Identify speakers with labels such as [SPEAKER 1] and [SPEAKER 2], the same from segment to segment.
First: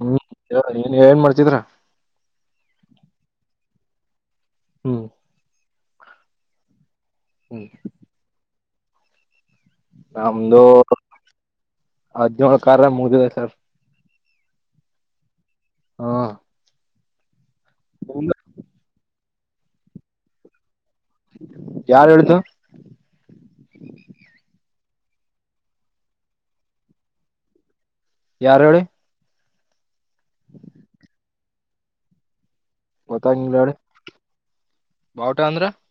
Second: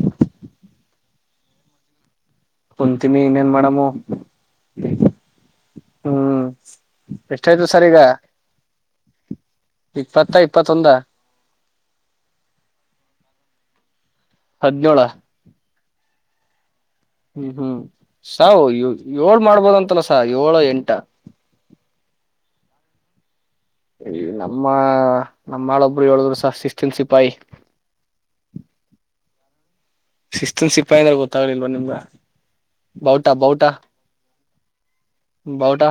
[SPEAKER 1] ಹೂಂ [inaudible] ನೀನ್ ಏನ್ ಮಾಡ್ತಿದ್ರ
[SPEAKER 2] ಂತಮಿ ಇನ್ನ ನ್ ಮಾಡಾಮ
[SPEAKER 1] ಹ್ಮ
[SPEAKER 2] ಹ್ಮ್ ಎಷ್ಟಾಯ್ತು ಸರ್ ಈಗ ಇಪ್ಪತ್ತ
[SPEAKER 1] ನಮ್ದು
[SPEAKER 2] ಇಪ್ಪತ್ತೊಂದ
[SPEAKER 1] ಹದಿನೋಳ್ ಕಾರ ಮುಗಿದೆ ಸರ್
[SPEAKER 2] ಹದಿನೋೇಳ
[SPEAKER 1] ಹಾ
[SPEAKER 2] ಹ್ಮ್ ಹ್ಮ್
[SPEAKER 1] ನಿಮ್ದು?
[SPEAKER 2] ಸಾವ್ ಈವ್. ಏಳ್ ಮಾಡ್ಬೋದಂತಲಸ ಏಳು ಎಂಟ.
[SPEAKER 1] ಯಾರು ಹೇಳಿದು.
[SPEAKER 2] ಈ ನಮ್ಮ ನಮ್ಮಳೊಬ್ರು ಹೇಳುದ್ರುಸ ಶಿಸ್ ತಿಲ್ಸಿಪಾಯಿ
[SPEAKER 1] ಯಾರ ಹೇಳಿ
[SPEAKER 2] ಶಿಸ್ತನ್ ಸಿಪ್ಪಾಯಂದ್ರ ಗೊತ್ತಾಗ್ಲಿಲ್ವ ನಿಮ್ಗ ಬವುಟ
[SPEAKER 1] ಗೊತ್ತಾಗಿಲ್ಲ
[SPEAKER 2] ಬಹಟ
[SPEAKER 1] ಹೇಳಿ ಬಾವುಟ ಅಂದ್ರ
[SPEAKER 2] ಬಹಟ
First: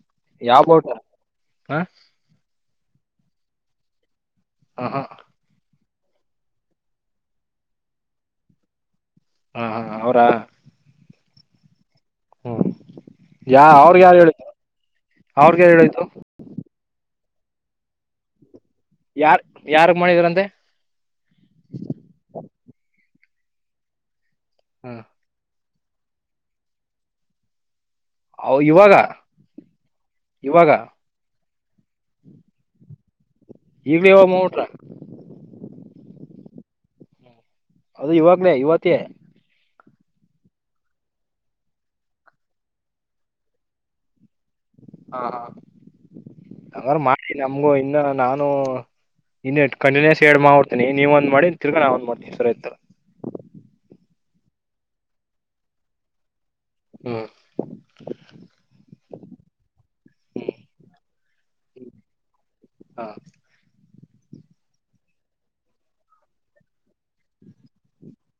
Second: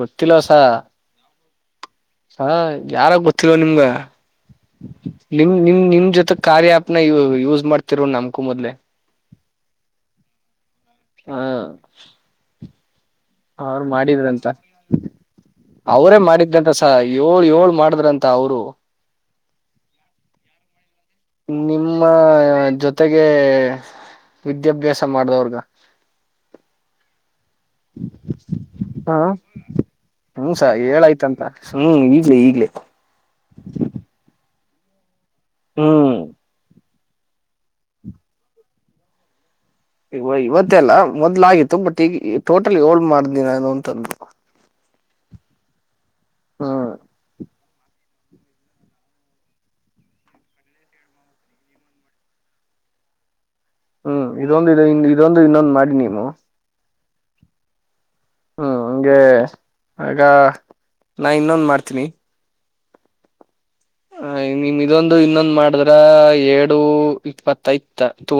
[SPEAKER 2] ಗೊತ್ತಿಲ್ಲಸ
[SPEAKER 1] ಹಾ
[SPEAKER 2] ಹಾ ಯಾರಾಗ ಗೊತ್ತಿಲ್ವ ನಿಮ್ಗ
[SPEAKER 1] ಹ ಹ
[SPEAKER 2] ನಿಮ್ ನಿಮ್ ನಿಮ ಜೊತೆ ಕಾರ್ಯ ಆ್ಯಪ್ನ ಯೂಸ್ ಮಾಡ್ತಿರೋ ನಮಕೂ ಮೊದ್ಲೆ
[SPEAKER 1] ಹಾ ಹಾ ಅವರ
[SPEAKER 2] ಹಾ
[SPEAKER 1] ಯಾ
[SPEAKER 2] ಅವರ್
[SPEAKER 1] ಅವ್ರಗ್ ಯಾರು ಹೇಳಿದ್ದು
[SPEAKER 2] ಮಾಡಿದಂತ
[SPEAKER 1] ಅವ್ರಗ್ ಯಾರು ಹೇಳಿದ್ದು
[SPEAKER 2] ಅವರೇ ಮಾಡಿದಂತ ಸ. ಏಳ್ ಏಳ್ ಮಾಡಿದ್ರಂತ ಅವರು.
[SPEAKER 1] ಯಾರ್ ಯಾರ್ಗ್ ಮಾಡಿದ್ರಂತೆ
[SPEAKER 2] ನಿಮ್ಮ ಜೊತೆಗೆ
[SPEAKER 1] ಹ್ಮ
[SPEAKER 2] ವಿದ್ಯಾಭ್ಯಾಸ ಮಾಡ್ದವ್ರಗ
[SPEAKER 1] ಇವಾಗ
[SPEAKER 2] ಹಾ ಹ್ಮಸ
[SPEAKER 1] ಇವಾಗ
[SPEAKER 2] ಹೇಳಾಯ್ತಂತ ಹ್ಮ್ ಈಗ್ಲೇ ಈಗ್ಲೇ
[SPEAKER 1] ಈಗ್ಲೇ ಇವಾಗ ಮಾಡ್ಬಿಟ್ರ
[SPEAKER 2] ಹ್ಮ್
[SPEAKER 1] ಅದು ಇವಾಗ್ಲೇ ಇವತಿಯೇ
[SPEAKER 2] ಈ ಇವತ್ತೇಲ್ಲ ಮೊದ್ಲ ಆಗತ್ತು ಬಟ್ ಈಗ ಟೋಟಲ್ ಏಳ್ ಮಾಡ್ದ ಅಂತು
[SPEAKER 1] ಹಾ ಹಾ ಅವರು ಮಾಡ್ತನ ನಮ್ಗು ಇನ್ನು ನಾನು ಇನ್ನ ಕಂಟಿನ್ಯೂಸ್ ಎಡ್ ಮಾಡಿಡ್ತೀನಿ ನೀವ ಒಂದ್ ಮಾಡಿ ತಿರ್ಗೊಂಡ ನ ಒಂದ್ ಮಾಡ್ತೀನಿ ಸರಿ ಇತ
[SPEAKER 2] ಹ್ಮ್ ಇದೊಂದು ಇದ ಇ ಇದೊಂದು ಇನ್ನೊಂದು ಮಾಡಿ ನೀವು
[SPEAKER 1] ಹ್ಮ್
[SPEAKER 2] ಹ್ಮ್ ಹಂಗೆ ಆಗ
[SPEAKER 1] ಹ್ಮ್
[SPEAKER 2] ನಾ ಇನ್ನೊಂದ ಮಾಡ್ತೀನಿ
[SPEAKER 1] ಹಾ
[SPEAKER 2] ಹ ನಿಮ್ ಇದೊಂದು ಇನ್ನೊಂದು ಮಾಡಿದ್ರ ಏಡು ಇಪ್ಪತ್ತೈ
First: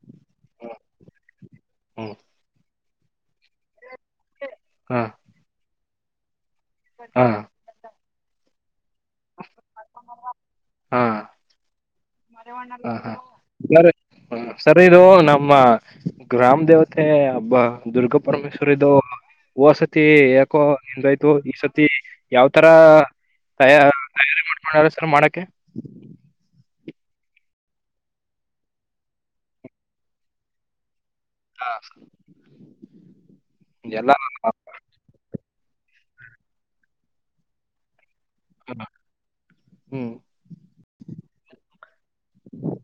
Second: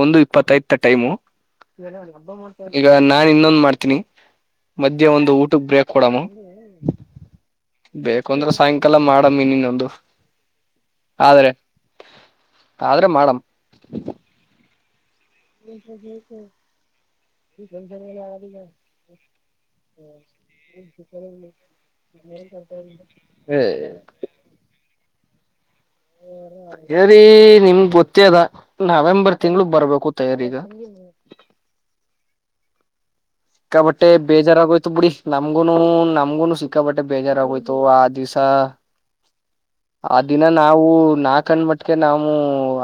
[SPEAKER 2] ಒಂದು ಇಪ್ಪತ್ತೈ
[SPEAKER 1] ಹ್ಮ್
[SPEAKER 2] ಟೈಮು
[SPEAKER 1] ಹ್ಮ್
[SPEAKER 2] ಈಗ ನಾನ್ ಇನ್ನೊಂದ್ ಮಾಡ್ತೀನಿ
[SPEAKER 1] ಹಾ
[SPEAKER 2] ಮಧ್ಯೆ ಒಂದು ಊಟಕ್ಕೆ ಬ್ರೇಕ್ ಕೊಡಮು
[SPEAKER 1] ಹಾ
[SPEAKER 2] ಬೇಕು ಅಂದ್ರೆ ಸಾಯಂ ಅಲ್ಲ ಮಾಡಮ್ಮ ನೀನ್ನೊಂದು
[SPEAKER 1] ಹಾ
[SPEAKER 2] ಆದ್ರೆ
[SPEAKER 1] ಹಾ
[SPEAKER 2] ಆದ್ರೆ ಮಾಡಮ್
[SPEAKER 1] ಹಾ [inaudible] ನಮ್ಮ ಗ್ರಾಮ ದೇವತೆ ಹಬ್ಬ ದುರ್ಗಾ ಪರಮೇಶ್ವರದು ಒದ್ದ್ ಸತಿ ಯಾಕೋ ನಿಂದಾಯ್ತು ಈ ಸತಿ ಯಾವ ತರ
[SPEAKER 2] ಏ
[SPEAKER 1] ತಯ ತಯಾರಿ ಮಾಡ್ಕೊಂಡಾರ ಸರ್ ಮಾಡಕೆ ಹ [inaudible]
[SPEAKER 2] ಸರಿ ನಿಮ್ ಗೊತ್ತೇ ಅದ ನವೆಂಬರ್ ತಿಂಗ್ಳಗ್ ಬರ್ಬೇಕು ತಯಾರಿಗ
[SPEAKER 1] ಹಾ [inaudible]
[SPEAKER 2] ಕ ಬಟ್ಟೆ ಬೇಜಾರಾಗೋಯ್ತು ಬಿಡಿ ನಾ ನಮಗು ನಮಗುನು ಸಿಕ್ಕಾ ಬೇಜಾರ್ ಆಗೋಯ್ತು ಆ ದಿವಾಸ ಹ
[SPEAKER 1] ಹ್ಮ್
[SPEAKER 2] ಆ ದಿನ ನಾವು ನಾಕನ ಮಟ್ಟಿಗೆ ನಾವು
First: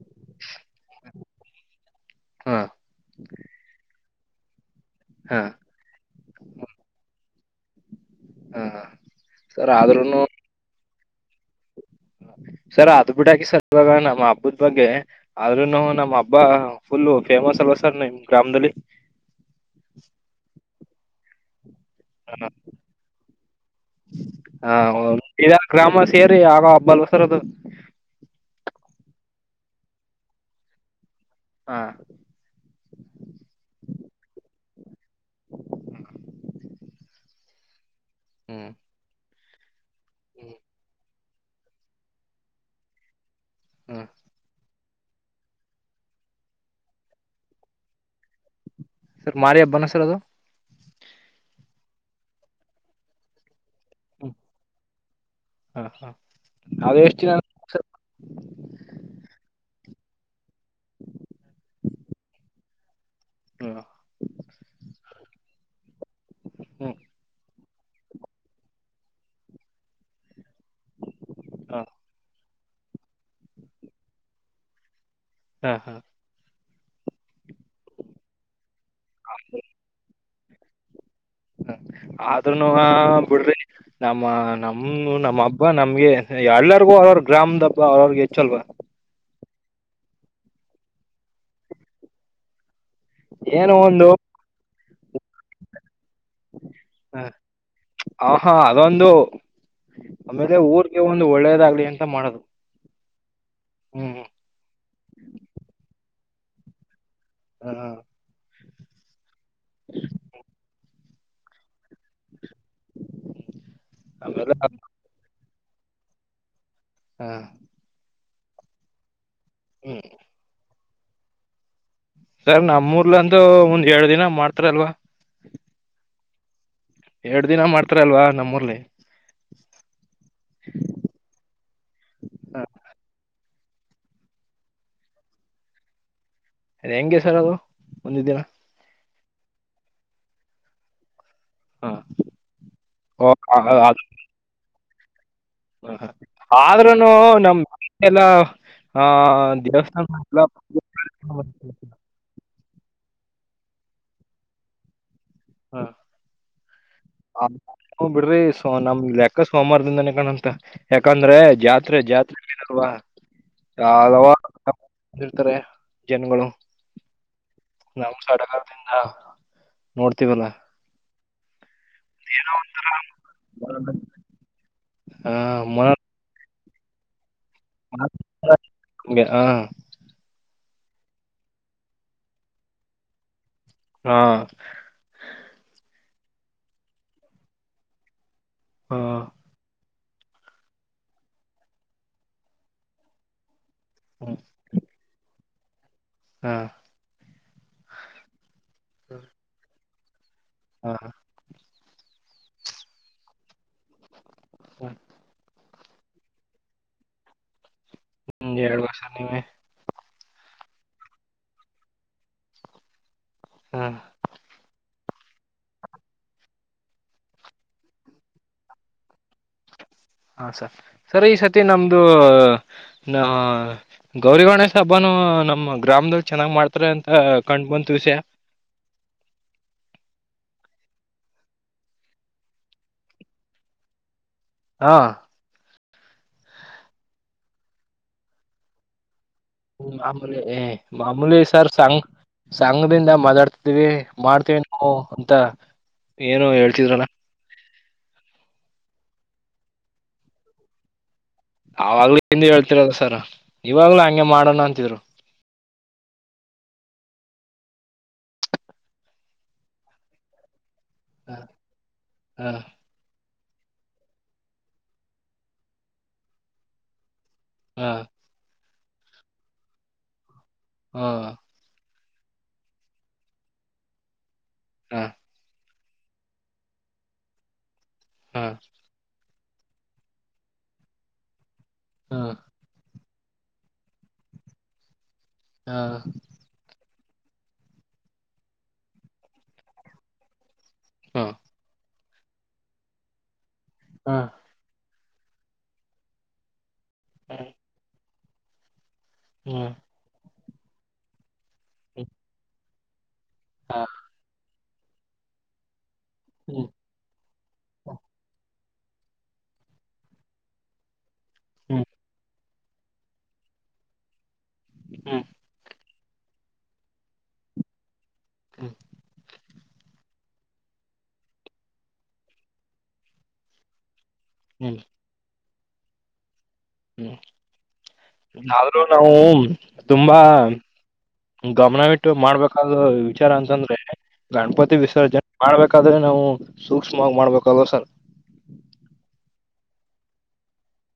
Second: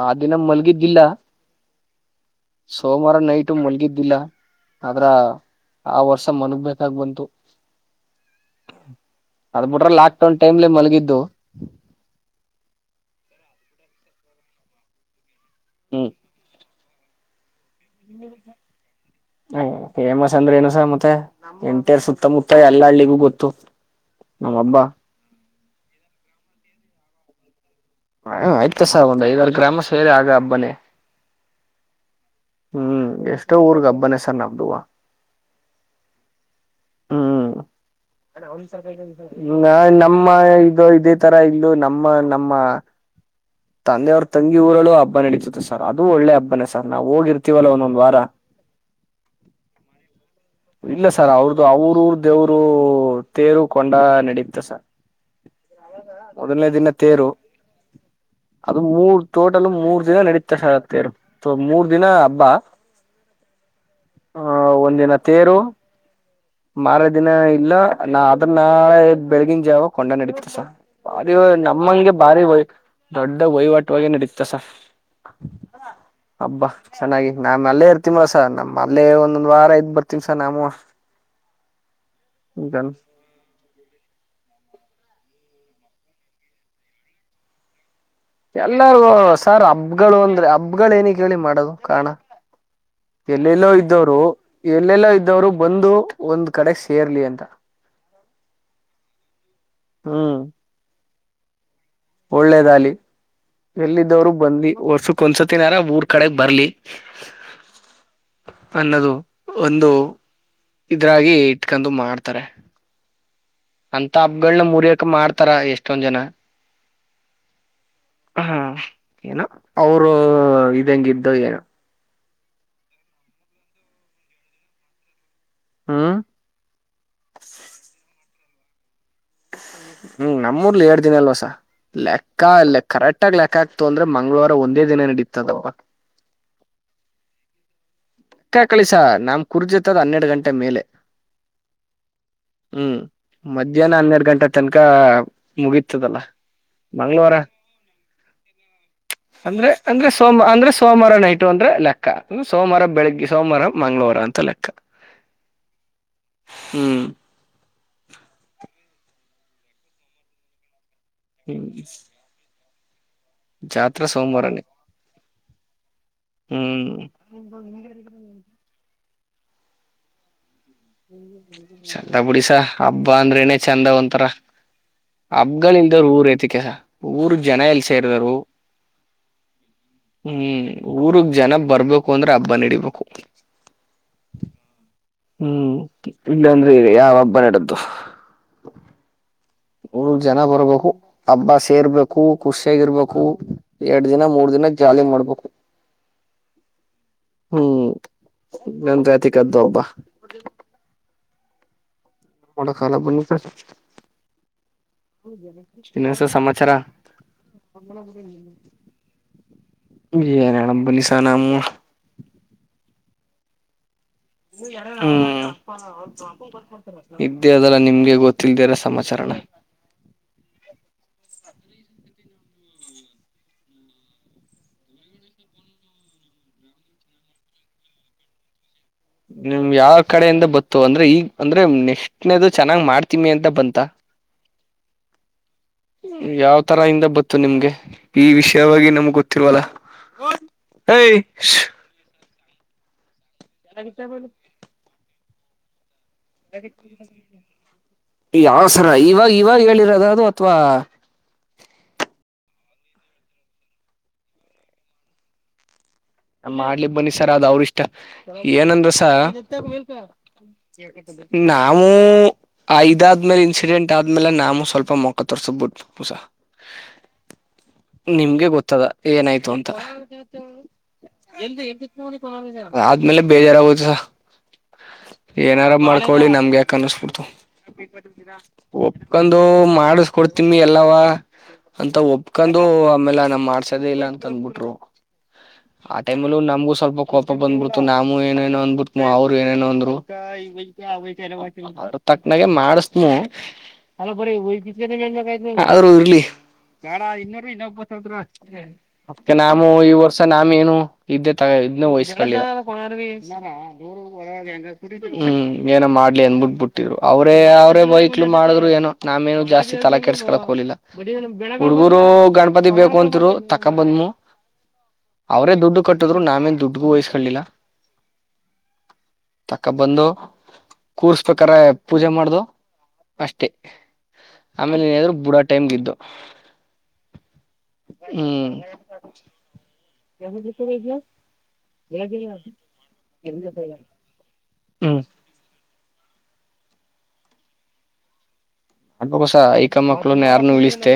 [SPEAKER 2] ಆ ದಿನ ಮಲ್ಗಿದ್ದಿಲ್ಲ
[SPEAKER 1] ಹಾ
[SPEAKER 2] ಸೋಮವಾರ ನೈಟ್ ಮಲ್ಗಿದ್ದಿಲ್ಲ ಅದ್ರ
[SPEAKER 1] ಹಾ
[SPEAKER 2] ಆ ವರ್ಷ ಮನ್ಗ್ಬೇಕಾಗ ಬಂತು
[SPEAKER 1] ಹಾ ಸರ್
[SPEAKER 2] ಅದಬಿಟ್ರ
[SPEAKER 1] ಆದ್ರೂನು
[SPEAKER 2] ಲಾಕ್ಡೌನ್ ಟೈಮ್ಲೆ [inaudible]
[SPEAKER 1] ಸರ್ ಅದ ಬಿಿಟ್ಟಾಕಿ ಸರ್ ಇವಾಗ ನಮ್ಮ ಹಬ್ಬದ್ ಬಗ್ಗೆ ಆದ್ರೂನು ನಮ್ಮ ಹಬ್ಬಾ ಫುಲ್ ಫೇಮಸ್ ಅಲ್
[SPEAKER 2] ಯ್ ಫೇಮಸ್ ಅಂದ್ರೆ ಏನುಸ ಮತ್ತ [unintelligible] ಮತ್ತ ಎ ನಮ್ ಹಬ್ಬ
[SPEAKER 1] ಹ ಹ ಗ್ರಾಮ ಸೇರಿ ಆಗ ಹಬ್ಬಲ್ಲ ರದ [inaudible]
[SPEAKER 2] ಹ ಆಯ್ತ ಸರ್ ಒಂದು ಐದು ಆರು ಗ್ರಾಮಸ್ವೇರೆ ಆಗ ಹಬ್ಬನೇ
[SPEAKER 1] ಹಾ
[SPEAKER 2] ಹ್ಮ್ ಎಷ್ಟೋ ಊರ್ಗ್ ಹಬ್ಬನ ಸರ್ ನಮ್ದುವ
[SPEAKER 1] ಹು
[SPEAKER 2] ಹ್ಮ್ ಅಣ ಒಂದ್ಸಂದ ನ ನ ನಮ್ಮ ಇದು ಇದ ಈ ತರ ಇಲ್ಲೂ ನಮ್ಮ ನಮ್ಮ
[SPEAKER 1] ಹ್ಮ
[SPEAKER 2] ತಂದೆಯವ್ರ ತಂಗಿ ಊರಲ್ಲೂ ಅಪ್ ಹಬ್ಬ ನಡೀತುತ್ತ ಸರ್ ಅದು ಒಳ್ಳೆ ಹಬ್ಬನೇ ಸರ್ ನಾವ್ ಹೋಗಿರ್ತೀವಲ್ಲ ಒಂದೊಂದ್ ವಾರ
[SPEAKER 1] ಸರ್ ಮಾರಿ ಹಬ್ಬನ ಸರ್ ಅದು
[SPEAKER 2] ಇಲ್ಲ ಸರ್ ಅವ್ರ ಅವ್ರಊರು ದೇವರು ತೇರು ಕೊಂಡ ನಡೆಯುತ್ತೆ ಸರ್
[SPEAKER 1] ಹ ಹ
[SPEAKER 2] ಮೊದಲನೇ ದಿನ ತೇರು ಅದು ಮೂರ್ ಟೋಟಲ್ ಮೂರ್ ದಿನ ನಡೀತಾ ಸಾರ್ ತೇರು ಮೂರ್ ದಿನ ಹಬ್ಬಾ
[SPEAKER 1] ಹ್ಮ್
[SPEAKER 2] ಹ ಒಂದಿನ ತೇರು
[SPEAKER 1] ಹ್ಮ್
[SPEAKER 2] ಮಾರ ದಿನ ಇಲ್ಲ ನಾ ಅದನ್ನ ನಾಳೆ ಬೆಳಿಗಿನ ಜಾವ ಕೊಂಡ ನಡೀತು ಸಾರ್ ಭಾರಿ
[SPEAKER 1] ಹ
[SPEAKER 2] ನಮ್ಮಂಗೆ ಭಾರಿ ವೈ ದೊಡ್ಡ ವಹಿವಾಟುವಾಗ ನಡೆಯುತ್ತಾ ಸರ್
[SPEAKER 1] ಹಾ ಹಾ
[SPEAKER 2] ಹಬ್ಬಾ ಚೆನ್ನಾಗಿ ನಾನ್ ಅಲ್ಲೇ ಇರ್ತಿಮ ಸರ್ ನಮ್ಮ ಅಲ್ಲೇ ಒಂದೊಂದ್ ವಾರ ಇದ್ ಬರ್ತೀನಿ ಸ್ ಸ್ ನಾವು
[SPEAKER 1] ಹ ಆದ್ರೂನು
[SPEAKER 2] ಈಗ
[SPEAKER 1] ಆ ಬಿಡ್ರಿ ನಮ್ಮ ನಮ್ಮ ನಮ್ಮ ಹಬ್ಬ ನಮ್ಗೆ ಇಲ್ರುಗು ಅವ್ರವ ಗ್ರಾಮದ ಹಬ್ಬ ಅವ್ರವ
[SPEAKER 2] ಎಲ್ಲರ್ಗೂ ಸರ್ ಹಬ್ಗಳು ಅಂದ್ರೆ ಹಬ್ಬಗಳು ಏನ ಕೇಳಿ ಮಾಡೋದು ಕಾರಾಣ ಎಲ್ಲೆಲ್ಲೋ
[SPEAKER 1] ಏನೋ ಒಂದು
[SPEAKER 2] ಇದ್ದವರು ಎಲ್ಲೆಲ್ಲೋ ಇದ್ದವರು ಬಂದು ಒಂದ್ ಕಡೆ ಸೇರ್ಲಿ ಅಂತ
[SPEAKER 1] ಆ ಹಾ ಅದೊಂದು
[SPEAKER 2] ಹ್ಮ್
[SPEAKER 1] ಆಮೇಲೆ ಊರ್ಗೆ ಒಳ್ಳೇದಾಗ್ಲಿ ಮಾಡೋದು
[SPEAKER 2] ಒಳ್ಳೇದಾಲಿ
[SPEAKER 1] ಹ್ಮ್
[SPEAKER 2] ಎಲ್ಲಿದ್ದವರು ಬಂದಿ ವರ್ಷಕ್ಕ ಒಂದ್ಸತ್ತಿನಾರ ಊರ್ ಕಡೆ ಬರ್ಲಿ
[SPEAKER 1] ಹ್ಮ್ ಹ
[SPEAKER 2] ಅನ್ನದು ಒಂದು ಇದ್ರಾಗಿ ಇರ್ಕಂಡು ಮಾಡ್ತಾರೆ ಅಂತ
[SPEAKER 1] ಆಮೇಲೆ
[SPEAKER 2] ಹಬ್ಬಗಳನ ಮುರಿಯಕ ಮಾಡ್ತಾ ರ ಎಷ್ಟ ಎಸ್ಟೊಂದು ಜನ
[SPEAKER 1] ಹಾ
[SPEAKER 2] ಹಾ-ಹ ಏನೂ ಅವರು-ರು ಎಂಗ್ ಇದೋ ಏನೋ
[SPEAKER 1] ಸರ್ ನಮ್ಮ ಊರರ್ಲಂದು ಒಂದ್ ಎರಡ್ ದಿನ ಮಾಡ್ತಾರ ಅಲ್ವ
[SPEAKER 2] ಹು
[SPEAKER 1] ಪ್ಲೇ
[SPEAKER 2] ಹ್ಮ್ ನಮ್ಮ ಊರಲ್ಲಿ ಎರಡ ದಿನ ಅಲ್ವಾ ಸರ್ ಲೆಕ್ಕ ಕರೆಕ್ಟ ಆಗಿ ಲೆಕ್ಕಾಹಾಕ್ ಇತ್ತು ಅಂದ್ರೆ ಮಂಗಳವಾರ ಒಂದೇ ದಿನ ನಡೀತದ ಹವಾ.
[SPEAKER 1] ಹೆಂಗೆ ಸರ್ ಅದು. ಒಂದ ದಿನ
[SPEAKER 2] ಕೇಳ್ಕೊಳ್ಳಿ ಸರ್. ನಮ್ ಕುರ್ಜಿತ್ತದ ಹನ್ನೆರಡು ಗಂಟೆ ಮೇಲೆ ಹ್ಮ್
[SPEAKER 1] ಹ
[SPEAKER 2] ಮಧ್ಯಾಹ್ನ ಹನ್ನೆರಡು ಗಂಟೆ ತನಕ ಕಾ
[SPEAKER 1] ಹ ಆದ್ರೂನು ನಮ್ ಎಲ್ಲ ಆ
[SPEAKER 2] ಅಂದ್ರೆ ಅಂದ್ರೆ
[SPEAKER 1] ದೇವಸ್ಥಾನ
[SPEAKER 2] ಸೋಮ ಸೋಮ ಅಾರಬ್ ಬೆಳಿಗ್ಗೆ ಸೋಮವಾರ ಮಂಗಳವಾರ ಅಂತ ಲೆಕ್ಕ
[SPEAKER 1] [inaudible]
[SPEAKER 2] ಹ್ಮ್
[SPEAKER 1] ಹು ಬಿಡ್ರಿ ಸೊ ನಮ್ ಲೆಕ್ಕ ಸೋಮವಾರದಿಂದನೇ ಕಾಣುತ್ತೆ. ಯಾಕ ಅಂದ್ರೆ
[SPEAKER 2] ಹ್ಮ್
[SPEAKER 1] ಜಾತ್ರೆ ಜಾತ್ರೆ ವಾಹ್
[SPEAKER 2] ಜಾತ್ರೆ
[SPEAKER 1] ಹಲವ
[SPEAKER 2] ಸೋಮವಾರನೇ
[SPEAKER 1] ಇರ್ತಾರೆ ಜನಗಳು
[SPEAKER 2] ಹ್ಮ್
[SPEAKER 1] ನಮ್ಮ ಸಡಗಾರದಿಂದ ನೋಡ್ತೀವಲ್ಲ
[SPEAKER 2] [inaudible] ಚಂದ ಬಿಡಿ ಸರ್ ಹಬ್ಬ ಅಂದ್ರೆನೆ ಚಂದ ಒಂತರ
[SPEAKER 1] ಹ ಮ
[SPEAKER 2] ಹಬ್ಬಗಳಿಲ್ಲ ಊರ ಏತಕ್ಕೆ ಊರ ಜನ ಎಲ್ಲಿ ಸೇರಿದರು
[SPEAKER 1] ಹಂಗೆ ಹ
[SPEAKER 2] ಹ್ಮ್ ಊರಗೆ ಜನ ಬರಬೇಕ್ ಅಂದ್ರೆ ಹಬ್ಬ ನಡಿಬೇಕು
[SPEAKER 1] ಹಾ
[SPEAKER 2] ಹ್ಮ್ ಇಲ್ಲಾಂದ್ರೆ ಯಾವ ಹಬ್ಬ ನಡದ್ದು
[SPEAKER 1] ಹಾ
[SPEAKER 2] ಊರಗೆ ಜನ ಬರಬೇಕು ಹಬ್ಬ ಸೇರಬೇಕು ಖುಷಿಯಾಗಿ ಇರಬೇಕು ಎರಡ ದಿನ ಮೂರ ದಿನ ಜಾಲಿ ಮಾಡಬೇಕು.
[SPEAKER 1] ಹ್ಮ
[SPEAKER 2] ಹ್ಮ್ ನಂದ ಅತಿಕ್ದ್ದ ಒಬ್ಬ [unintelligible]
[SPEAKER 1] ಹಾ ಹಃ
[SPEAKER 2] ಮಟ ಕಾಲಾ ಬನ್ನಿ ಸರ್. [unintelligible]
[SPEAKER 1] ಹ್ಮ
[SPEAKER 2] ದಿನಸ ಸಮಾಚಾರ.
[SPEAKER 1] ಹ್ಮ ಎರಡು ವರ್ಷ ನೀವ
[SPEAKER 2] ಏನ್ ಹೇಳಣ ಬನ್ನಿ ಸರ್ ನಾವು
[SPEAKER 1] ಹ್ಮ
[SPEAKER 2] ಹ್ಮ್ ಇದ್ದೆ ಅದಲ್ಲ ನಿಮ್ಗೆ ಗೊತ್ತಲ್ದಿರ ಸಮಾಚಾರಣ
[SPEAKER 1] ಮತ್ತೆ ನಮ್ದು ನ ಗೌರಿಗಣೇಶ್ ಹಬ್ಬಾನ ನಮ್ಮ ಗ್ರಾಮದಲ್ ಚೆನ್ನಾಗ್ ಮಾಡ್ತಾರೆ ಅಂತ ಕಂಡು ಬಂದು ವಿಷಯ
[SPEAKER 2] ನಿಮ್ ಯಾವ ಕಡೆಯಿಂದ ಬತ್ತು ಅಂದ್ರೆ ಈಗ ಅಂದ್ರೆ ನೆಕ್ಟ್ನದು ಚೆನ್ನಾಗ್ ಮಾಡ್ತೀಮಿ ಅಂತ ಬಂತ
[SPEAKER 1] ಹಾ
[SPEAKER 2] ಯಾವ್ ತರ ಇಿಂದ ಬತ್ತು ನಿಮ್ಗೆ ಈ ವಿಷಯವಾಗಿ ನಮ್ ಗೊತ್ತ
[SPEAKER 1] ಹ್ಮ ಮಾಮೂಲೆ ಮಾಮೂಲೆ ಸರ್ ಸಂಗ ಸಂಘದಿಂದ ಮೊದಾ ಮಾಡತವಿ ಮಾಡ್ತೀವಿ ನಾವು ಅಂತ ಏನು ಹೇಳ್ತಿದ್ರನಾ
[SPEAKER 2] ಯಾವಸರ ಇವಾಗ ಇವಾಗ ಹೇಳಿರೋದು ಅದು ಅಥವಾ
[SPEAKER 1] ಅವಾಗ್ಲೂ ಹಿಂದ ಹೇಳ್ತಿರದ ಸರ್ ಇವಾಗ್ಲೂ ಹಂಗೆ ಮಾಡೋಣ ಅಂತಿದ್ರು
[SPEAKER 2] ಮಾಡ್ಲಿ ಬನ್ನಿ ಸರ್ ಅವರಿಷ್ಟ ಏನಂದರೆ ಸಾರ್
[SPEAKER 1] ಹ
[SPEAKER 2] ನಾವು ಐದಾದ್ಮೇಲೆ ಎಕ್ಸಿಡೆಂಟ್ ಆದ್ಮೇಲೆ ನಾು ಸ್ವಲ್ಪ ಮೊಖ ತೋರ್ಸಬಿಟ್ಟುುಸ
[SPEAKER 1] ಹ
[SPEAKER 2] ನಿಮ್ಗೆ ಗೊತ್ತದ ಏನಾಯ್ತು ಅಂತ
[SPEAKER 1] ಹ
[SPEAKER 2] ಎಂತ ಎ ಆದ್ಮೇಲೆ ಬೇಜಾರಾಗೋಯ್ತು
[SPEAKER 1] ಹ
[SPEAKER 2] ಏನಾರಾ ಮಾಡು ಕೋಳಿ ನಮ್ಗೆ ಯಕ ಅನಿಸ್ಬಿಡ್ತು
[SPEAKER 1] ಹ ಹ
[SPEAKER 2] ಒ ಒ ಮಾಡಿಸಕೊಡ್ತಿಿ ಎಲ್ಲವಾ ಅಂತ
[SPEAKER 1] ಹ
[SPEAKER 2] ಒಪ್ಕೊಂಡು ಆಮೇಲೆ ನಮ್ ಮಾಡ್ಸದೇ ಇಲ್ಲ ಅಂತ ಅಂದಬಿಟ್ರು
[SPEAKER 1] ಹ
[SPEAKER 2] ಆ ಟೈಮ್ಲ್ಲೂ ನಮಗ ಸ್ವಲ್ಪ ಕೋಪ ಬಂದ್ಬಿಡ್ತು ನಾೂ ಏನೇನೋ ಅಂದ್ಬಿತ ಅವ್ರು ಏನೇನೋ ಅಂದ್ರು
[SPEAKER 1] ಹ ಹ
[SPEAKER 2] ಆಲ್ಲ ಮಾಡ ತಕ್ನಾಗೆ ಮಡ್ಸ್ತೀನಿ ಹಲ್ಬರಿ. ಆದ್ರೂ ಇರ್ಲಿ. ಬೇಡ ಇನ್ನೂರು ಇನ್ನೊ ಒಪ್ಪತ್ಾವ. ಹ. ಅದ್ಕ ನಾವು
[SPEAKER 1] ಹ
[SPEAKER 2] ಈ ವರ್ಷ ನಾ. ಮೇನು ಇ್ದ ಇದನ್ನ ವಯಸ್ಸಕಲ್ಲಿ ಪರವಿ ಇದರ ದೂರು ಹೊರ ಹೆಂಗ ಹ್ಮ್ ಏನ ಮಾಡಿ ಅಂದಬಿಟ್ಬ
[SPEAKER 1] ಹ್ಮ್
[SPEAKER 2] ಬಿಟ್ಟಿದ್ರು ಅವರೇ ಅವರೇ ಬೈಹಕ್ಲು ಮಾಡ ಏನೋ ನಾವೇನನು ಜಾಸ್ತಿ ತಲಾ ಕೆಡಸ್ಕಕ್ ಹೋಗಲಿಲ್ಲ
[SPEAKER 1] ಹ್ಮ್
[SPEAKER 2] ಹುಡ್ಗೂರು ಗಣಪ ದಪತಿ ಬೇಕು ಅಂತರು ತಕ್ಕ ಬನ್ಮೂ
[SPEAKER 1] ಹ್ಮ
[SPEAKER 2] ಅವ್ರೇ ದುಡ್ಡು ಕಟ್ಟಿದ್ರು ನಾವೇನ್ ದುಡ್ಡುಗೂ ವಹಸ್ಕೊಳ್ಳಲಿಲ್ಲ
[SPEAKER 1] ಹ್ಮ್
[SPEAKER 2] ತಕ್ಕ ಬಂದು ಕೂರ್ಸ್ಬೇಕ್ರ ಪೂಜೆ ಮಾಡ್ದು ಅಷ್ಟೆ.
[SPEAKER 1] ಹ್ಮ್
[SPEAKER 2] ಆಮೇಲೆ ಏನಾದ್ರು ಬುಡಾ ಟೀಕೆಗೆ ಇದ್ದೋ
[SPEAKER 1] ಹ್ಮ್ ಆದ್ರೂ ನಾವು ತುಂಬಾ ಗಮನವಿಟ್ಟು ಮಾಡ್ಬೇಕಾದ ವಿಚಾರ ಅಂತಂದ್ರೆ ಗಣಪತಿ
[SPEAKER 2] ಹ್ಮ್
[SPEAKER 1] ವಿಸರ್ಜನೆ ಮಾಡ್ಬೇಕಾದ್ರೆ ನಾವು ಸೂಕ್ಷ್ಮವಾಗಿ ಮಾಡ್ಬೇಕಲ್ವಾ ಸರ್
[SPEAKER 2] ಅಬ್ಬಕ್ಕೋಸ ಐಕ್ಕ ಮಕ್ಳುನ್ನ ಯಾರನ್ನುೂ ಉಳಿಸತೆ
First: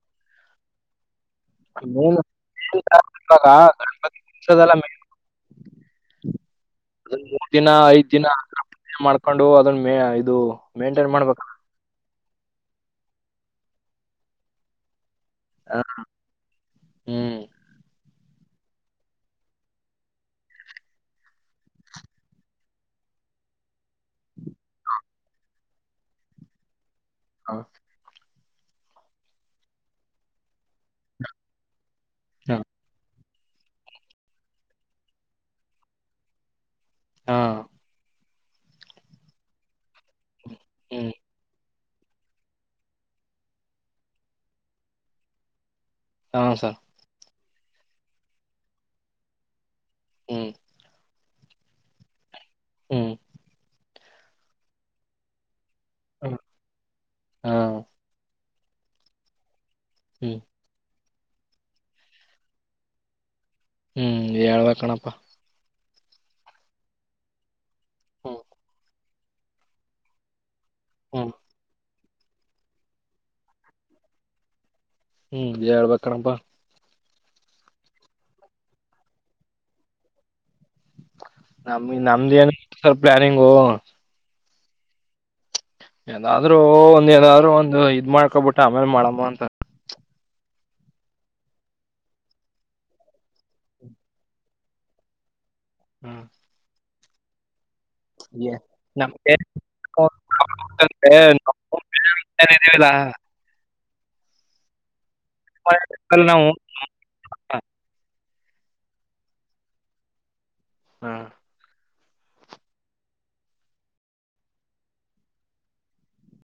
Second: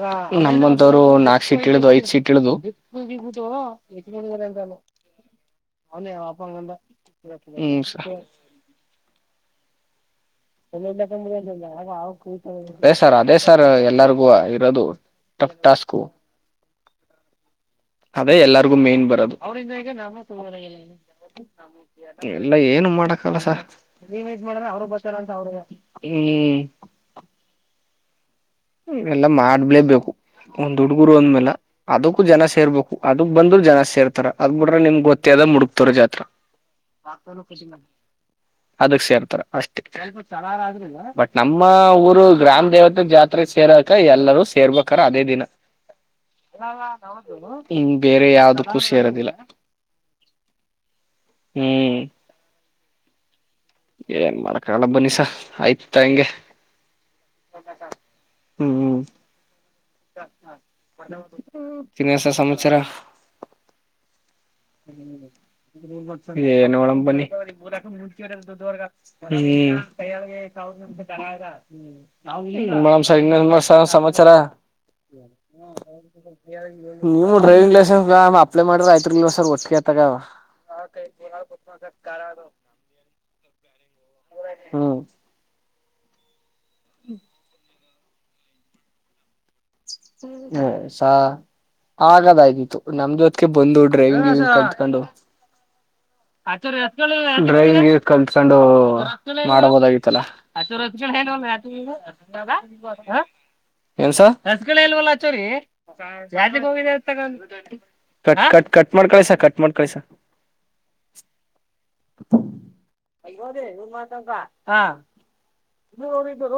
[SPEAKER 2] ಹ ನಮ್ಮಂತವ್ರು ನಾ
[SPEAKER 1] ಇವಾಗ ಗಣೇಶದೆಲ್ಲ ಮೂರ್ ದಿನ ಐದ್
[SPEAKER 2] [unintelligible]
[SPEAKER 1] ದಿನ ಹಾಗೆ ಮಾಡ್ಕೊಂಡು ಅದನ್ನ ಮೇ ಯದು
[SPEAKER 2] ಆಗ [inaudible] ಅದೇ ಸರ್ ಅದೇ ಸರ್ ಎಲ್ಲರಿಗೂ ಇರೋದು ಟಫ್
[SPEAKER 1] ಆ,
[SPEAKER 2] ಟಾಸ್ಕೋ
[SPEAKER 1] ಹ್ಮ್
[SPEAKER 2] ಅದೇ ಎಲ್ಲರಿಗು ಮೇನ್ ಬರದು ಎಲ್ಲ ಏನು ಮಾಡಕಲ್ಲ ಹ್ಮ್
[SPEAKER 1] ಹೌ
[SPEAKER 2] ಎಲ್ಲಾ ಮಾಡ್ಲೇಬೇಕು ಒಂದ್ ಹುಡುಗರು ಅಂದ್ಮೇಲೆ ಅದಕ್ಕೂ ಜನ ಸೇರ್ಬೇಕು ಅ ಅದು ಬಂದ ಜನ ಸೇರ್ತಾರ ಅದ ಬಿಟ್ರೆ ನಿಮ್ಗ್ ಗೊತ್ತೇ ಅದ ಮುಡುಕ್ತಾರ ಜಾತ್ರ
[SPEAKER 1] ಹಾ
[SPEAKER 2] ಹಾತಕಿಸ ಅದಕ್ ಸೇರ್ತಾರ ಅಷ್ಟೇ. ಸರ ಆದ್ರೂಲ್ಲ
[SPEAKER 1] ಹ್ಮ್
[SPEAKER 2] ಬಟ್ ನಮ್ ಮ್ಮ ಊರು ಗ್ರಾಮ ದೇವತೆ ಜಾತಿ ಅಂದ್ರೆ ಸೇರಕ ಎಲ್ಲರೂ ಸೇರ್ಬೇಕ್ರ ಅದೇ ದಿನ
[SPEAKER 1] ಹಾ ಸರ್
[SPEAKER 2] ಅಲ್ಲಾ ನಮ್ ಹ್ ಬೇರೆ ಯಾವ್ದುಕ್ಕೂ ಸೇರೋದಿಲ್ಲ
[SPEAKER 1] ಹ್ಮ್
[SPEAKER 2] ಹ್ಹ್ಹ್
[SPEAKER 1] ಹ್ಮ್
[SPEAKER 2] ಏನ್ ಮಾಡಕ್ ಆಗಲ್ಲ ಬನ್ನಿ ಸಾರ್ ಆಯ್ತು ತೆಂಗೆ
[SPEAKER 1] ಹ್ಮ್ ಹಾ
[SPEAKER 2] ಹ್ಮ್ ಹ್ಮ್
[SPEAKER 1] ಹ್ಮ್
[SPEAKER 2] [unintelligible] ಮತ್ ಇನೇನ್ ಸಮಾಚಾರ
[SPEAKER 1] ಹ್ಮ್ ಏಳ್ ಬೆಕ್ ಕಣಪ್ಪಾ
[SPEAKER 2] ಏ ನೋಡಮ್ ಬನ್ನಿ
[SPEAKER 1] ಹ್ಮ್
[SPEAKER 2] ಮುಂಚೆಂಡ್ ಇದೊರ್ಗೆ ಹ್ಮ್
[SPEAKER 1] ಹ್ಮ್
[SPEAKER 2] [unintelligible] ಏನ್ ಮಾಡೋಣ ಇನೇನ್ ಸಾರ್ ಸಮಾಚಾರ
[SPEAKER 1] ಹ್ಮ್ ಹೇಳ್ಬೇಕಣಪ್ಪ
[SPEAKER 2] ನೀವು ಡ್ರೈವಿಂಗ್ ಲೈಸನ್ಸ್ ಅಪ್ಲ ಮಾಡ್ರಿ ಆಯ್ತೀರ್ಲಿಲ್ವಾ ಸರ್ ಹೆಚ್ಚಿಗೆ ತಗೋ
[SPEAKER 1] ನಮ ನಮ್ದ ಏನ್ ಸಾರ್ ಪ್ಲಾನಿಂಗು
[SPEAKER 2] ಹ್ಮ
[SPEAKER 1] ಏನ ಆದ್ರೂ ಒಂದ್ ಏನಾದ್ರು ಒಂದು ಇದು ಮಾಡ್ಕೊಬಿಟ್ಟು ಆಮೇಲೆ ಮಾಡಮ್ಮ ಅಂತ
[SPEAKER 2] ಹೇ ಸ ಆಗದಾಯ್ತಿತ್ತು ನಮ್ ಜೊತ್ಗೆ ಬಂದು ಡ್ರೈವಿಂಗ್ ಕಲ್ಕೊಂಡು
[SPEAKER 1] ಹ್ಮ್
[SPEAKER 2] ಆಚಾರ ಡ್ರೈವಿಂಗ್ ಕಲ್ಕೊಂಡು ಮಾಡಬೋದಾಗಿತ್ತಲ್ಲ [inaudible]
[SPEAKER 1] ನಮ್ಗೆ
[SPEAKER 2] ಏನ್ ಸಾರ್
[SPEAKER 1] ನಾವು
[SPEAKER 2] [unintelligible] ಕಟ್ ಕಟ್ ಕಟ್ ಮಾಡ್ ಕಳಸ ಕಟ್ ಮಾಡ್ ಕಳಿ ಸಾರ್ [unintelligible]